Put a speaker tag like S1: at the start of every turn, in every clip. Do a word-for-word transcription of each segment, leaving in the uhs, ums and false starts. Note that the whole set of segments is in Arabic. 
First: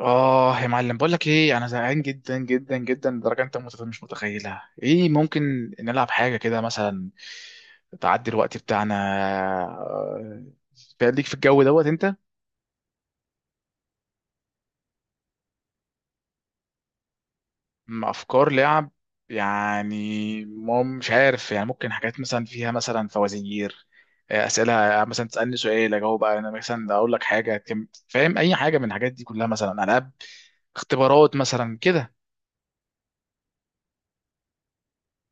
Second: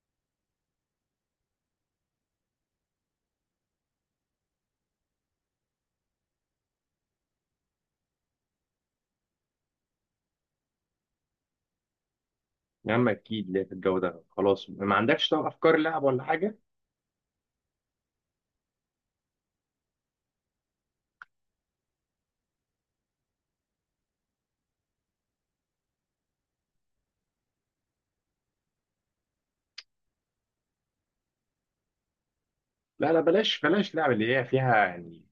S1: اه، يا معلم، بقول لك ايه، انا زهقان جدا جدا جدا لدرجه انت متف- مش متخيلها. ايه ممكن نلعب حاجه كده؟ مثلا تعدي الوقت بتاعنا. آه، ليك في الجو دوت. انت
S2: يا عم، اكيد ليه في الجو ده. خلاص ما عندكش طب افكار لعب ولا حاجه؟
S1: مع افكار لعب؟ يعني ما- مش عارف. يعني ممكن حاجات، مثلا فيها مثلا فوازير، آه، اسئله، آه، مثلا تسالني سؤال اجاوب انا، مثلا اقول لك حاجه كم- فاهم؟ اي حاجه من الحاجات دي كلها، مثلا العاب، اختبارات مثلا كده.
S2: لا لا، بلاش بلاش لعب اللي هي فيها يعني،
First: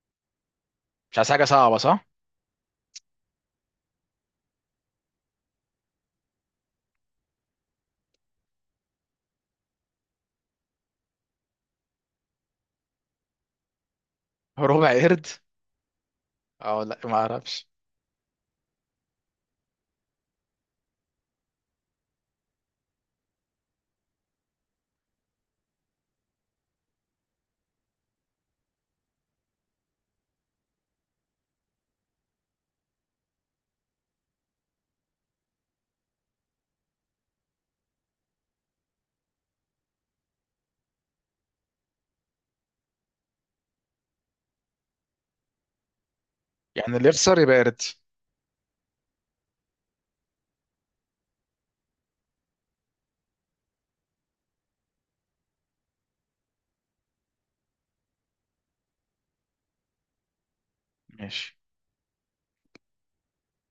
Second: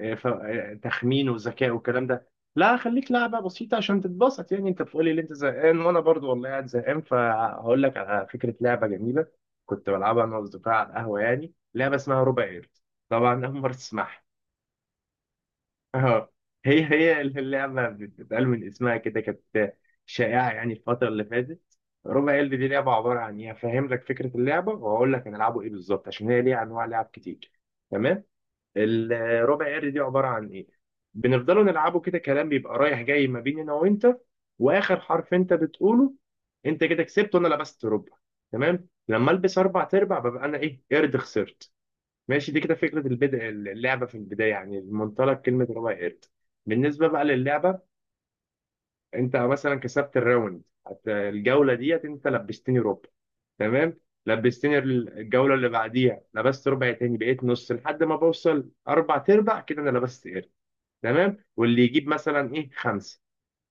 S2: آه، ف- آه،
S1: مش
S2: تخمين
S1: عايز حاجه
S2: وذكاء
S1: صعبه،
S2: والكلام
S1: صح؟
S2: ده. لا، خليك لعبه بسيطه عشان تتبسط. يعني انت بتقولي ان انت زهقان وانا برضو والله قاعد زهقان، فهقول لك على فكره لعبه جميله كنت بلعبها انا واصدقائي على القهوه، يعني لعبه اسمها ربع قرد. طبعا اول مره تسمعها.
S1: ربع قرد.
S2: اه،
S1: اه
S2: هي
S1: لا، ما
S2: هي
S1: اعرفش.
S2: اللعبة بتتقال من اسمها كده. كانت شائعة يعني الفترة اللي فاتت. ربع قلب دي لعبة عبارة عن ايه، هفهم لك فكرة اللعبة وهقول لك هنلعبه ايه بالظبط عشان هي ليها انواع لعب كتير. تمام. الربع قلب دي عبارة عن ايه، بنفضلوا نلعبه كده كلام بيبقى رايح جاي ما بين انا وانت، واخر حرف انت بتقوله انت كده كسبت وانا لبست ربع. تمام. لما البس اربع تربع ببقى انا ايه، قرد، خسرت. ماشي، دي كده فكرة البدء اللعبة في البداية، يعني المنطلق كلمة ربع قرد.
S1: يعني
S2: بالنسبة
S1: اللي
S2: بقى
S1: يخسر يبقى
S2: للعبة،
S1: يرد؟
S2: أنت مثلا كسبت الراوند، هت- الجولة ديت أنت لبستني ربع. تمام. لبستني ال- الجولة اللي بعديها لبست ربع تاني بقيت نص، لحد ما بوصل أربع أرباع كده أنا لبست قرد. تمام.
S1: ماشي.
S2: واللي يجيب مثلا إيه، خمسة.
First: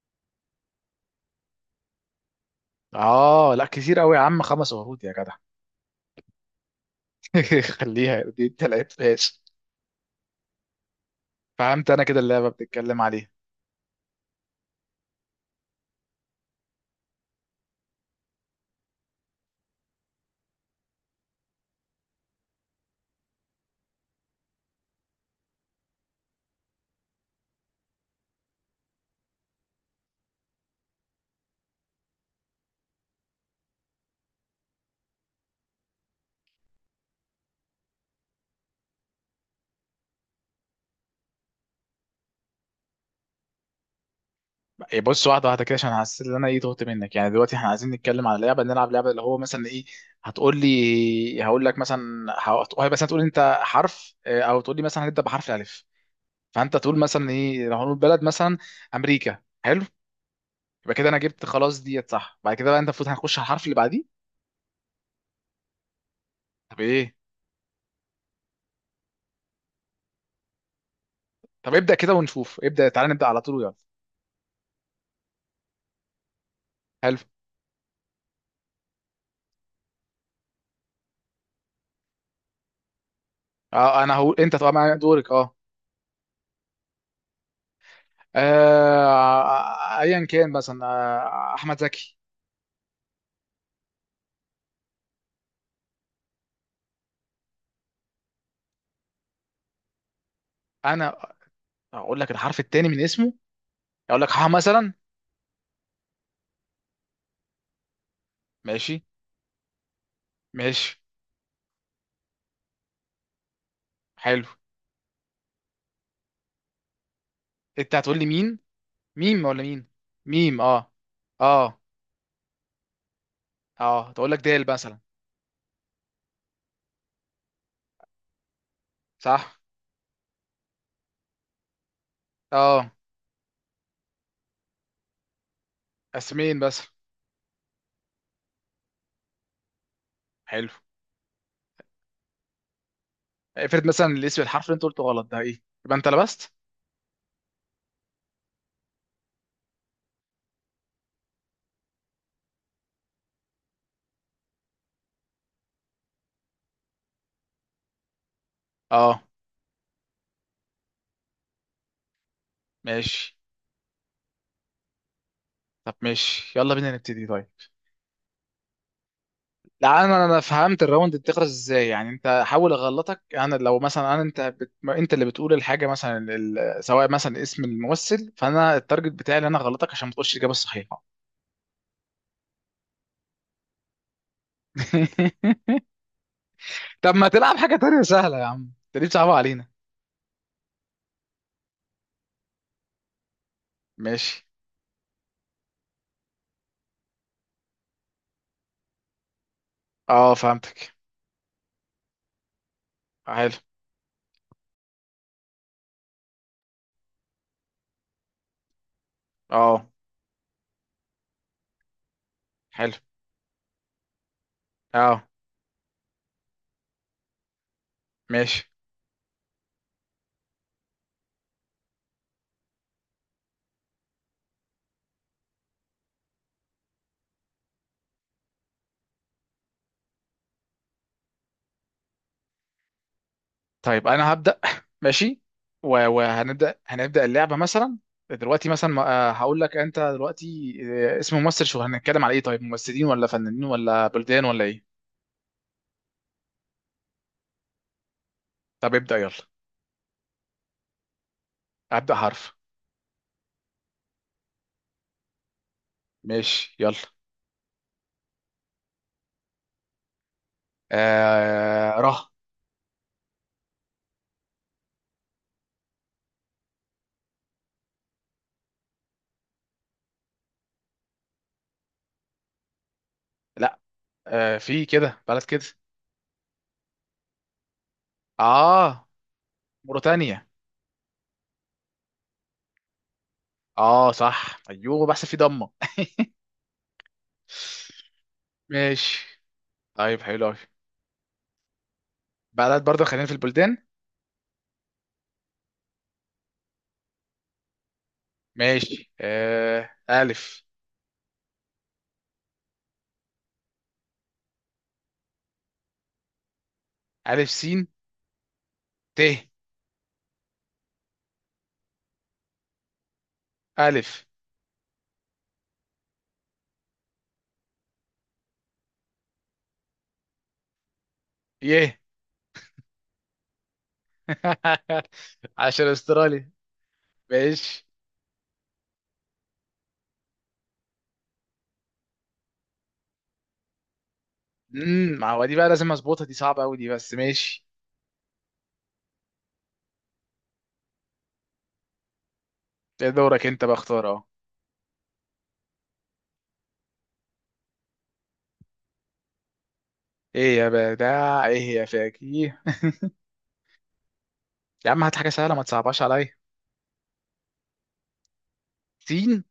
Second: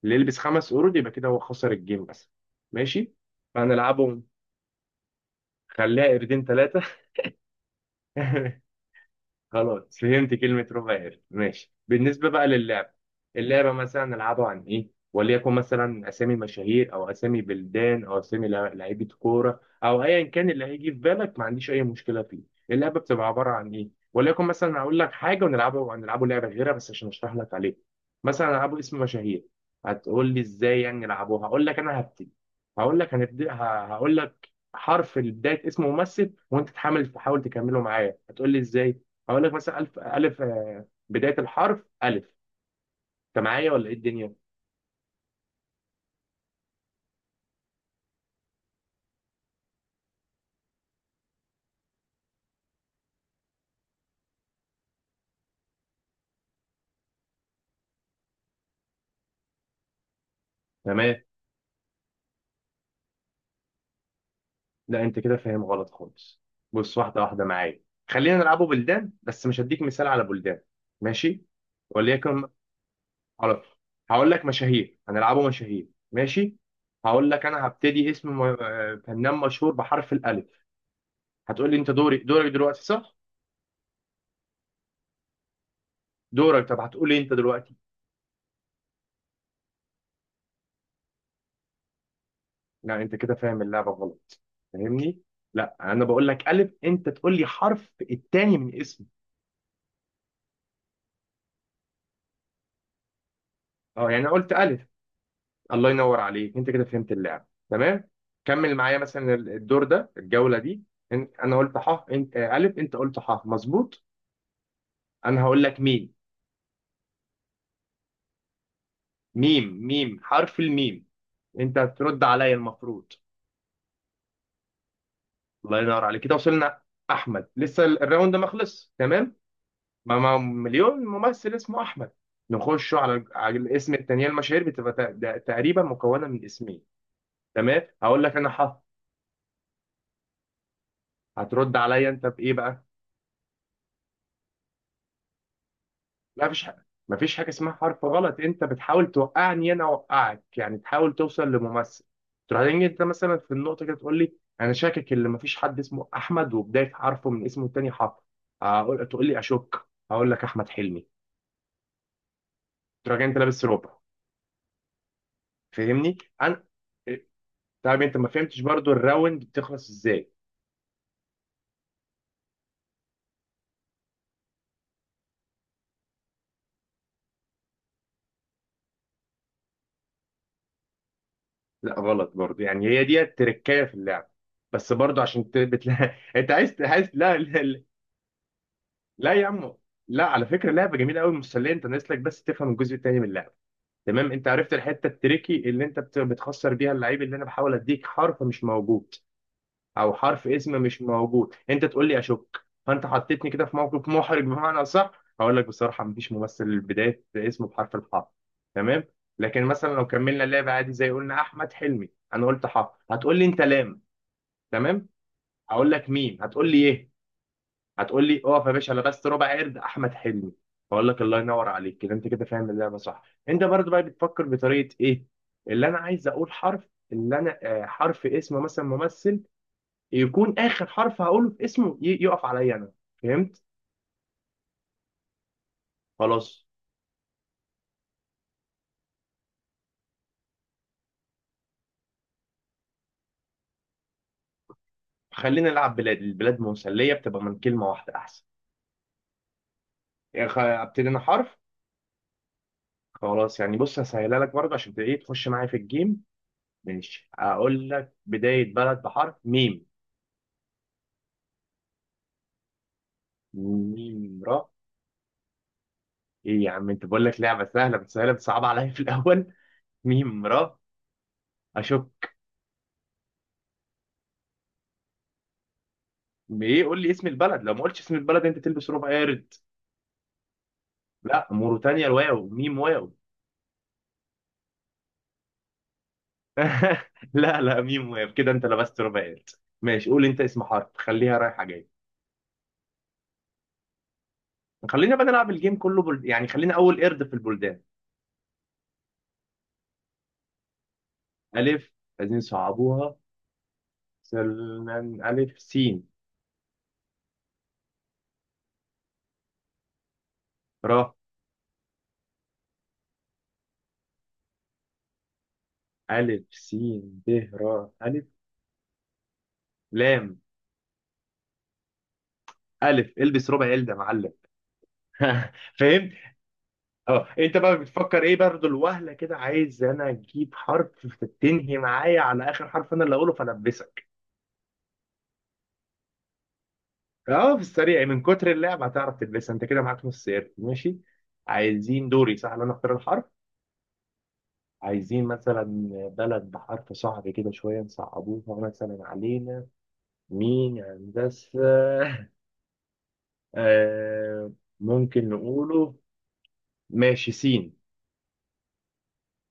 S2: اللي يلبس خمس قرود يبقى كده هو خسر الجيم مثلا. ماشي.
S1: اه لا، كتير قوي يا
S2: فهنلعبهم
S1: عم، خمس ورود يا جدع.
S2: خليها قردين ثلاثة.
S1: خليها دي التلاتة، ماشي.
S2: خلاص فهمت كلمة ربع قرد. ماشي،
S1: فهمت انا كده
S2: بالنسبة بقى
S1: اللعبه
S2: للعبة،
S1: بتتكلم عليه.
S2: اللعبة مثلا نلعبها عن إيه؟ وليكن مثلا أسامي مشاهير، أو أسامي بلدان، أو أسامي لع- لعيبة كورة، أو أيا كان اللي هيجي في بالك، ما عنديش أي مشكلة فيه. اللعبة بتبقى عبارة عن إيه؟ وليكن مثلا أقول لك حاجة، ونلعبه نلعبه لعبة غيرها بس عشان أشرح لك عليها. مثلا ألعبه اسم مشاهير. هتقول لي إزاي يعني نلعبوها، هقول لك أنا هبتدي. هقول لك هنبدأ، ه- هقول لك حرف بداية اسم ممثل، وأنت تحاول تحاول تكمله معايا. هتقول لي إزاي؟ هقول لك مثلا ألف ألف، آه، بداية الحرف ألف. أنت معايا ولا إيه الدنيا؟
S1: إيه، بص واحده واحده كده، عشان حاسس ان انا ايه تهت منك. يعني دلوقتي احنا عايزين نتكلم على لعبه، نلعب لعبه اللي هو مثلا ايه. هتقول لي هقول لك مثلا. هتقول مثلا، تقول انت حرف، آه، او تقول لي مثلا هنبدا بحرف الالف. فانت تقول مثلا ايه، لو هنقول بلد مثلا امريكا. حلو. يبقى كده
S2: تمام.
S1: انا جبت خلاص ديت، صح؟ بعد كده بقى انت المفروض هنخش على الحرف اللي بعديه.
S2: لا، أنت كده فاهم غلط خالص.
S1: طب
S2: بص،
S1: ايه؟
S2: واحدة واحدة معايا. خلينا نلعبه بلدان، بس مش هديك مثال على بلدان. ماشي،
S1: طب ابدأ كده
S2: وليكن،
S1: ونشوف، ابدأ، تعال نبدأ على طول،
S2: خلاص.
S1: يلا.
S2: هقول لك مشاهير، هنلعبه مشاهير، ماشي.
S1: حلو.
S2: هقول لك أنا هبتدي اسم م- آه، فنان مشهور بحرف الألف. هتقول لي أنت دوري دورك دلوقتي صح؟
S1: آه انا هقول انت طبعا دورك، اه.
S2: دورك. طب هتقول لي أنت دلوقتي.
S1: آه، ايا كان، مثلا آه، احمد زكي.
S2: لا، انت كده فاهم اللعبه غلط، فاهمني؟ لا، انا بقول لك الف، انت تقول لي حرف التاني من اسمه.
S1: انا اقول لك الحرف الثاني من اسمه،
S2: اه،
S1: اقول
S2: يعني
S1: لك
S2: انا
S1: ح
S2: قلت الف.
S1: مثلا.
S2: الله ينور عليك، انت كده فهمت اللعبه. تمام، كمل معايا
S1: ماشي،
S2: مثلا، الدور ده الجوله دي.
S1: ماشي.
S2: ان- انا قلت ح، انت آه، الف، انت قلت ح، مظبوط.
S1: حلو.
S2: انا هقول لك ميم.
S1: انت هتقول لي مين؟ ميم ولا
S2: ميم
S1: مين؟
S2: ميم،
S1: ميم،
S2: حرف
S1: اه.
S2: الميم.
S1: اه.
S2: انت هترد عليا المفروض.
S1: اه، تقول لك دال مثلا.
S2: الله ينور عليك، كده وصلنا. احمد، لسه الراوند ده ما خلص، تمام.
S1: صح.
S2: ما ما مليون ممثل اسمه احمد.
S1: اه،
S2: نخش على على الاسم التانيين. المشاهير بتبقى تق- ده تقريبا مكونه من
S1: اسمين بس.
S2: اسمين. تمام. هقول لك انا حرف،
S1: حلو.
S2: هترد عليا انت بايه بقى؟
S1: افرض مثلا الاسم الحرف اللي انت قلته غلط، ده ايه؟ يبقى انت
S2: لا،
S1: لبست.
S2: مفيش حاجه، مفيش حاجه اسمها حرف غلط. انت بتحاول توقعني، انا اوقعك يعني، تحاول توصل لممثل. تروح تيجي انت مثلا في النقطه كده تقول لي انا شاكك ان مفيش حد اسمه احمد، وبدايه حرفه من اسمه التاني حرف. هقول
S1: اه،
S2: تقول لي اشك، هقول لك احمد حلمي. تروح جاي
S1: ماشي.
S2: انت لابس ربع،
S1: طب
S2: فاهمني
S1: ماشي،
S2: انا؟
S1: يلا بينا نبتدي، طيب.
S2: طب انت ما فهمتش برضو الراوند بتخلص
S1: لا انا
S2: ازاي؟
S1: انا فهمت الراوند بتخلص ازاي. يعني انت حاول اغلطك انا. لو مثلا انا انت بت... انت اللي بتقول الحاجه مثلا، ال... سواء مثلا اسم الممثل، فانا التارجت بتاعي اللي انا اغلطك، عشان ما تقولش الاجابه الصحيحه.
S2: لا غلط برضو، يعني هي دي التركية في اللعب. بس برضو عشان ت... بتلا... انت عايز عايز.
S1: طب ما
S2: لا
S1: تلعب
S2: لا،
S1: حاجه
S2: لا.
S1: تانية سهله يا عم، انت ليه
S2: لا
S1: بتصعبها
S2: يا
S1: علينا؟
S2: عم. لا، على فكرة لعبة جميلة قوي مسلية. انت ناقص لك بس تفهم الجزء التاني من اللعبة. تمام،
S1: ماشي،
S2: انت عرفت الحتة التريكي اللي انت بت... بتخسر بيها. اللعيب اللي انا بحاول اديك حرف مش موجود، او
S1: اه
S2: حرف اسم
S1: فهمتك.
S2: مش موجود، انت تقول لي اشك، فانت حطيتني
S1: حلو.
S2: كده في موقف محرج بمعنى اصح. هقول لك بصراحه مفيش ممثل بدايه اسمه بحرف الحاء. تمام. لكن
S1: اه،
S2: مثلا لو كملنا اللعب عادي، زي قلنا احمد حلمي، انا قلت
S1: حلو،
S2: حاء هتقول لي انت لام. تمام.
S1: اه،
S2: هقول لك ميم هتقول لي ايه، هتقول لي اقف
S1: ماشي.
S2: يا باشا، لبست ربع قرد، احمد حلمي. هقول لك الله ينور عليك، كده انت كده فاهم اللعبه صح. انت برضو بقى بتفكر بطريقه ايه، اللي انا عايز اقول حرف، اللي انا آه، حرف اسم مثلا ممثل يكون اخر حرف هقوله في اسمه ي- يقف عليا انا. فهمت؟
S1: طيب انا هبدا. ماشي. و-
S2: خلاص،
S1: وهنبدا هنبدا اللعبه مثلا. دلوقتي مثلا، ما- آه، هقول لك انت دلوقتي آه، اسم ممثل. شو هنتكلم على ايه؟ طيب ممثلين ولا فنانين ولا بلدان ولا ايه؟
S2: خلينا نلعب بلاد. البلاد مسليه بتبقى من كلمه واحده احسن.
S1: طب ابدا يلا.
S2: يعني خ- ابتدي انا حرف.
S1: ابدا حرف.
S2: خلاص، يعني بص، هسهلها لك برضه عشان تبقى ايه، تخش معايا في الجيم.
S1: ماشي يلا.
S2: ماشي، اقول لك بدايه بلد بحرف ميم.
S1: آه ره.
S2: ميم را. ايه يا عم، انت بقول لك لعبه سهله بس، سهله بتصعب عليا في الاول. ميم را. اشوف.
S1: لا. آه، في كده بلد كده.
S2: ايه، قول لي اسم البلد، لو ما قلتش اسم البلد انت تلبس
S1: اه،
S2: ربع قارد.
S1: موريتانيا.
S2: لا موريتانيا الواو، ميم واو.
S1: اه صح، ايوه، بحسب في ضمه.
S2: لا لا، ميم واقف كده، انت لبست
S1: ماشي.
S2: رباعيات. ماشي،
S1: طيب
S2: قول انت
S1: حلو قوي،
S2: اسم حرف، خليها رايحه جايه.
S1: بلد برضه، خلينا في البلدان.
S2: خلينا بقى نلعب الجيم كله بل... يعني خلينا اول قرد في البلدان.
S1: ماشي، آه الف.
S2: الف. عايزين صعبوها. سلمان، الف سين،
S1: الف سين ت.
S2: را
S1: ألف
S2: الف سين ب، را الف لام.
S1: يه.
S2: الف، البس ربع ال ده يا معلم.
S1: عشان
S2: فهمت.
S1: أسترالي.
S2: اه، انت بقى
S1: ماشي.
S2: بتفكر ايه برضه الوهله كده، عايز انا اجيب حرف تنهي معايا على اخر حرف انا اللي اقوله فالبسك.
S1: امم ما هو دي بقى لازم أظبطها، دي صعبة أوي دي، بس
S2: اه، في
S1: ماشي.
S2: السريع من كتر اللعب هتعرف تلبسها. انت كده معاك نص قرد، ماشي. عايزين دوري صح اللي انا اختار
S1: ده
S2: الحرف.
S1: دورك أنت بقى، اختار أهو.
S2: عايزين مثلا بلد بحرف صعب كده شويه، نصعبوها مثلا علينا.
S1: إيه يا
S2: مين يا
S1: بدع،
S2: هندسه؟
S1: إيه يا فاكيه.
S2: آه
S1: يا عم هات حاجة
S2: ممكن
S1: سهلة، ما
S2: نقوله.
S1: تصعبهاش عليا.
S2: ماشي، سين.
S1: سين.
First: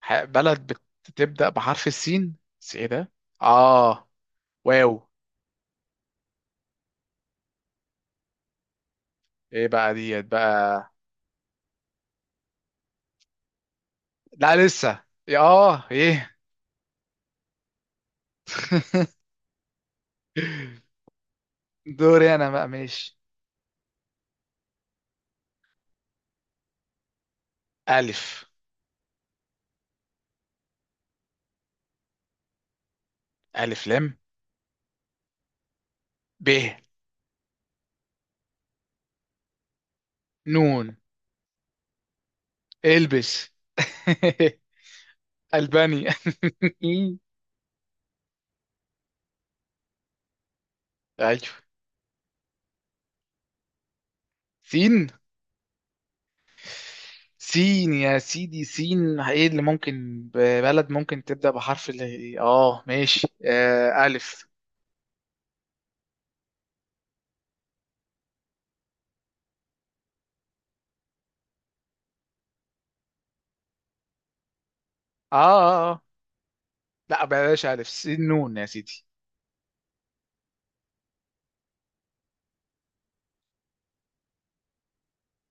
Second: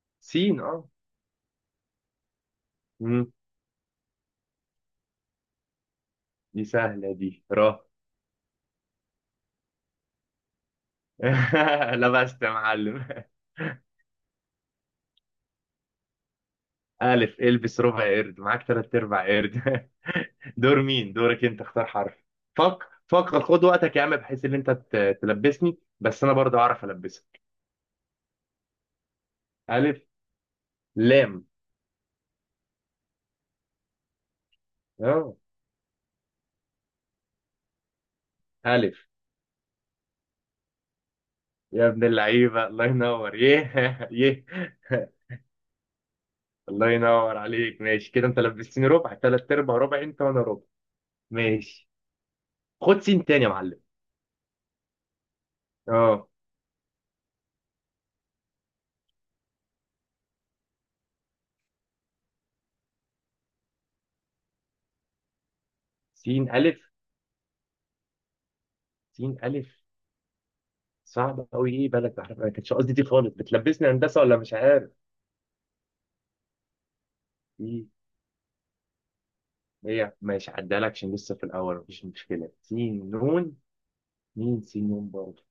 S1: ح-
S2: سين
S1: بلد
S2: اه.
S1: بتبدأ بحرف السين، بس إيه ده؟
S2: مم.
S1: آه، واو.
S2: دي سهله دي. را.
S1: إيه بقى ديت بقى.
S2: لبست يا معلم.
S1: لا لسه يا آه إيه.
S2: ألف. البس ربع قرد، معاك تلات أرباع قرد. دور مين، دورك أنت، اختار حرف.
S1: دوري أنا بقى،
S2: فك
S1: ماشي.
S2: فكر، خد وقتك يا عم، بحيث إن أنت ت- تلبسني بس أنا برضه أعرف ألبسك.
S1: ألف.
S2: ألف لام.
S1: ألف لام.
S2: أه.
S1: ب.
S2: ألف.
S1: نون.
S2: يا ابن اللعيبة، الله ينور.
S1: البس.
S2: يه. يه.
S1: الباني.
S2: الله ينور عليك، ماشي كده. أنت لبستني ربع، تلات أرباع ربع أنت وأنا ربع.
S1: ايوه.
S2: ماشي، خد سين تاني يا معلم.
S1: سين.
S2: أه.
S1: سين يا سيدي. سين ايه اللي ممكن، ب- بلد ممكن تبدأ بحرف اللي اه. ماشي، آه ألف.
S2: سين ألف. سين ألف صعب قوي، ايه بلد بحرف، انا كانش قصدي دي خالص، بتلبسني هندسه ولا مش عارف
S1: اه, آه, آه. لا بلاش،
S2: ايه.
S1: ألف سين نون يا سيدي.
S2: هي ماشي عدالك عشان لسه في الأول مفيش مشكلة. سين نون. مين سين نون برضه؟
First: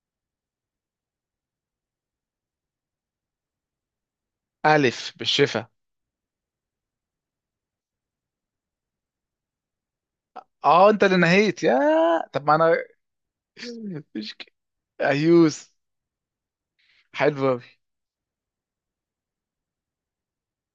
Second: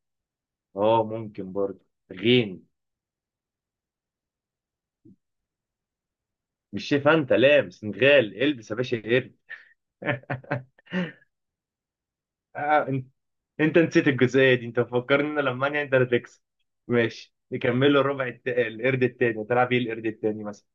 S2: اه ممكن برضه. غين.
S1: ألف بالشفا.
S2: مش شايف انت لام سنغال، البس يا باشا قرد.
S1: اه انت اللي نهيت يا. طب ما انا.
S2: آه، انت انت نسيت
S1: مش ك-
S2: الجزئية دي، انت مفكرني ان
S1: ايوس.
S2: المانيا انت اللي تكسب. ماشي.
S1: حلو أوي.
S2: نكمله الربع الت... القرد التاني، تلعب ايه القرد التاني مثلا.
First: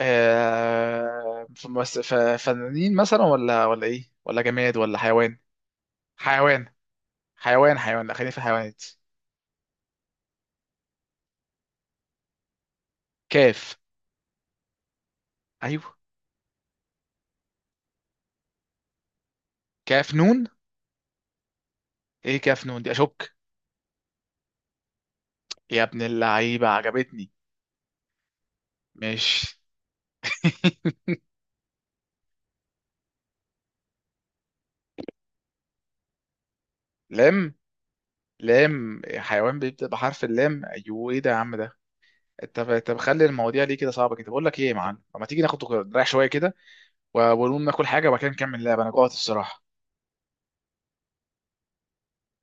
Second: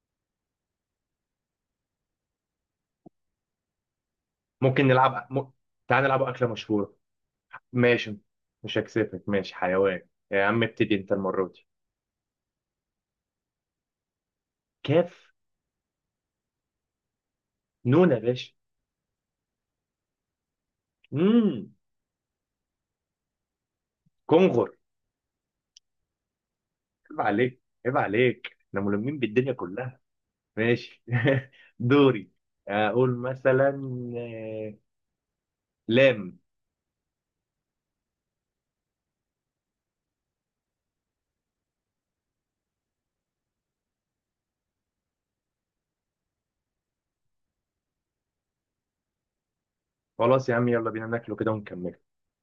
S1: آه... فمس- ف- فنانين مثلا، ولا ولا ايه، ولا جماد،
S2: ممكن
S1: ولا
S2: نلعب
S1: حيوان؟
S2: م... تعال نلعب أكلة
S1: حيوان.
S2: مشهورة.
S1: حيوان، حيوان، لا
S2: ماشي،
S1: خلينا في
S2: مش
S1: الحيوانات.
S2: هكسفك. ماشي حيوان، يا عم ابتدي انت المرة دي.
S1: كاف.
S2: كاف
S1: ايوه.
S2: نون يا باشا.
S1: كاف نون.
S2: امم
S1: ايه كاف نون دي؟ اشك.
S2: كونغر.
S1: يا ابن اللعيبه،
S2: عيب
S1: عجبتني.
S2: عليك، عيب عليك، احنا ملمين بالدنيا
S1: ماشي.
S2: كلها. ماشي. دوري، اقول مثلا آه، لام.
S1: لم. لم؟ حيوان بيبدأ بحرف اللام؟ ايوه، ايه ده يا عم ده؟ طب طب خلي المواضيع ليه كده صعبه كده؟ بقول لك ايه يا معلم، طب ما تيجي ناخد نريح شويه كده، و- ونقوم ناكل حاجه، وبعد كده نكمل اللعبه. انا جوعت الصراحه.
S2: خلاص يا عم، يلا بينا ناكله كده ونكمل.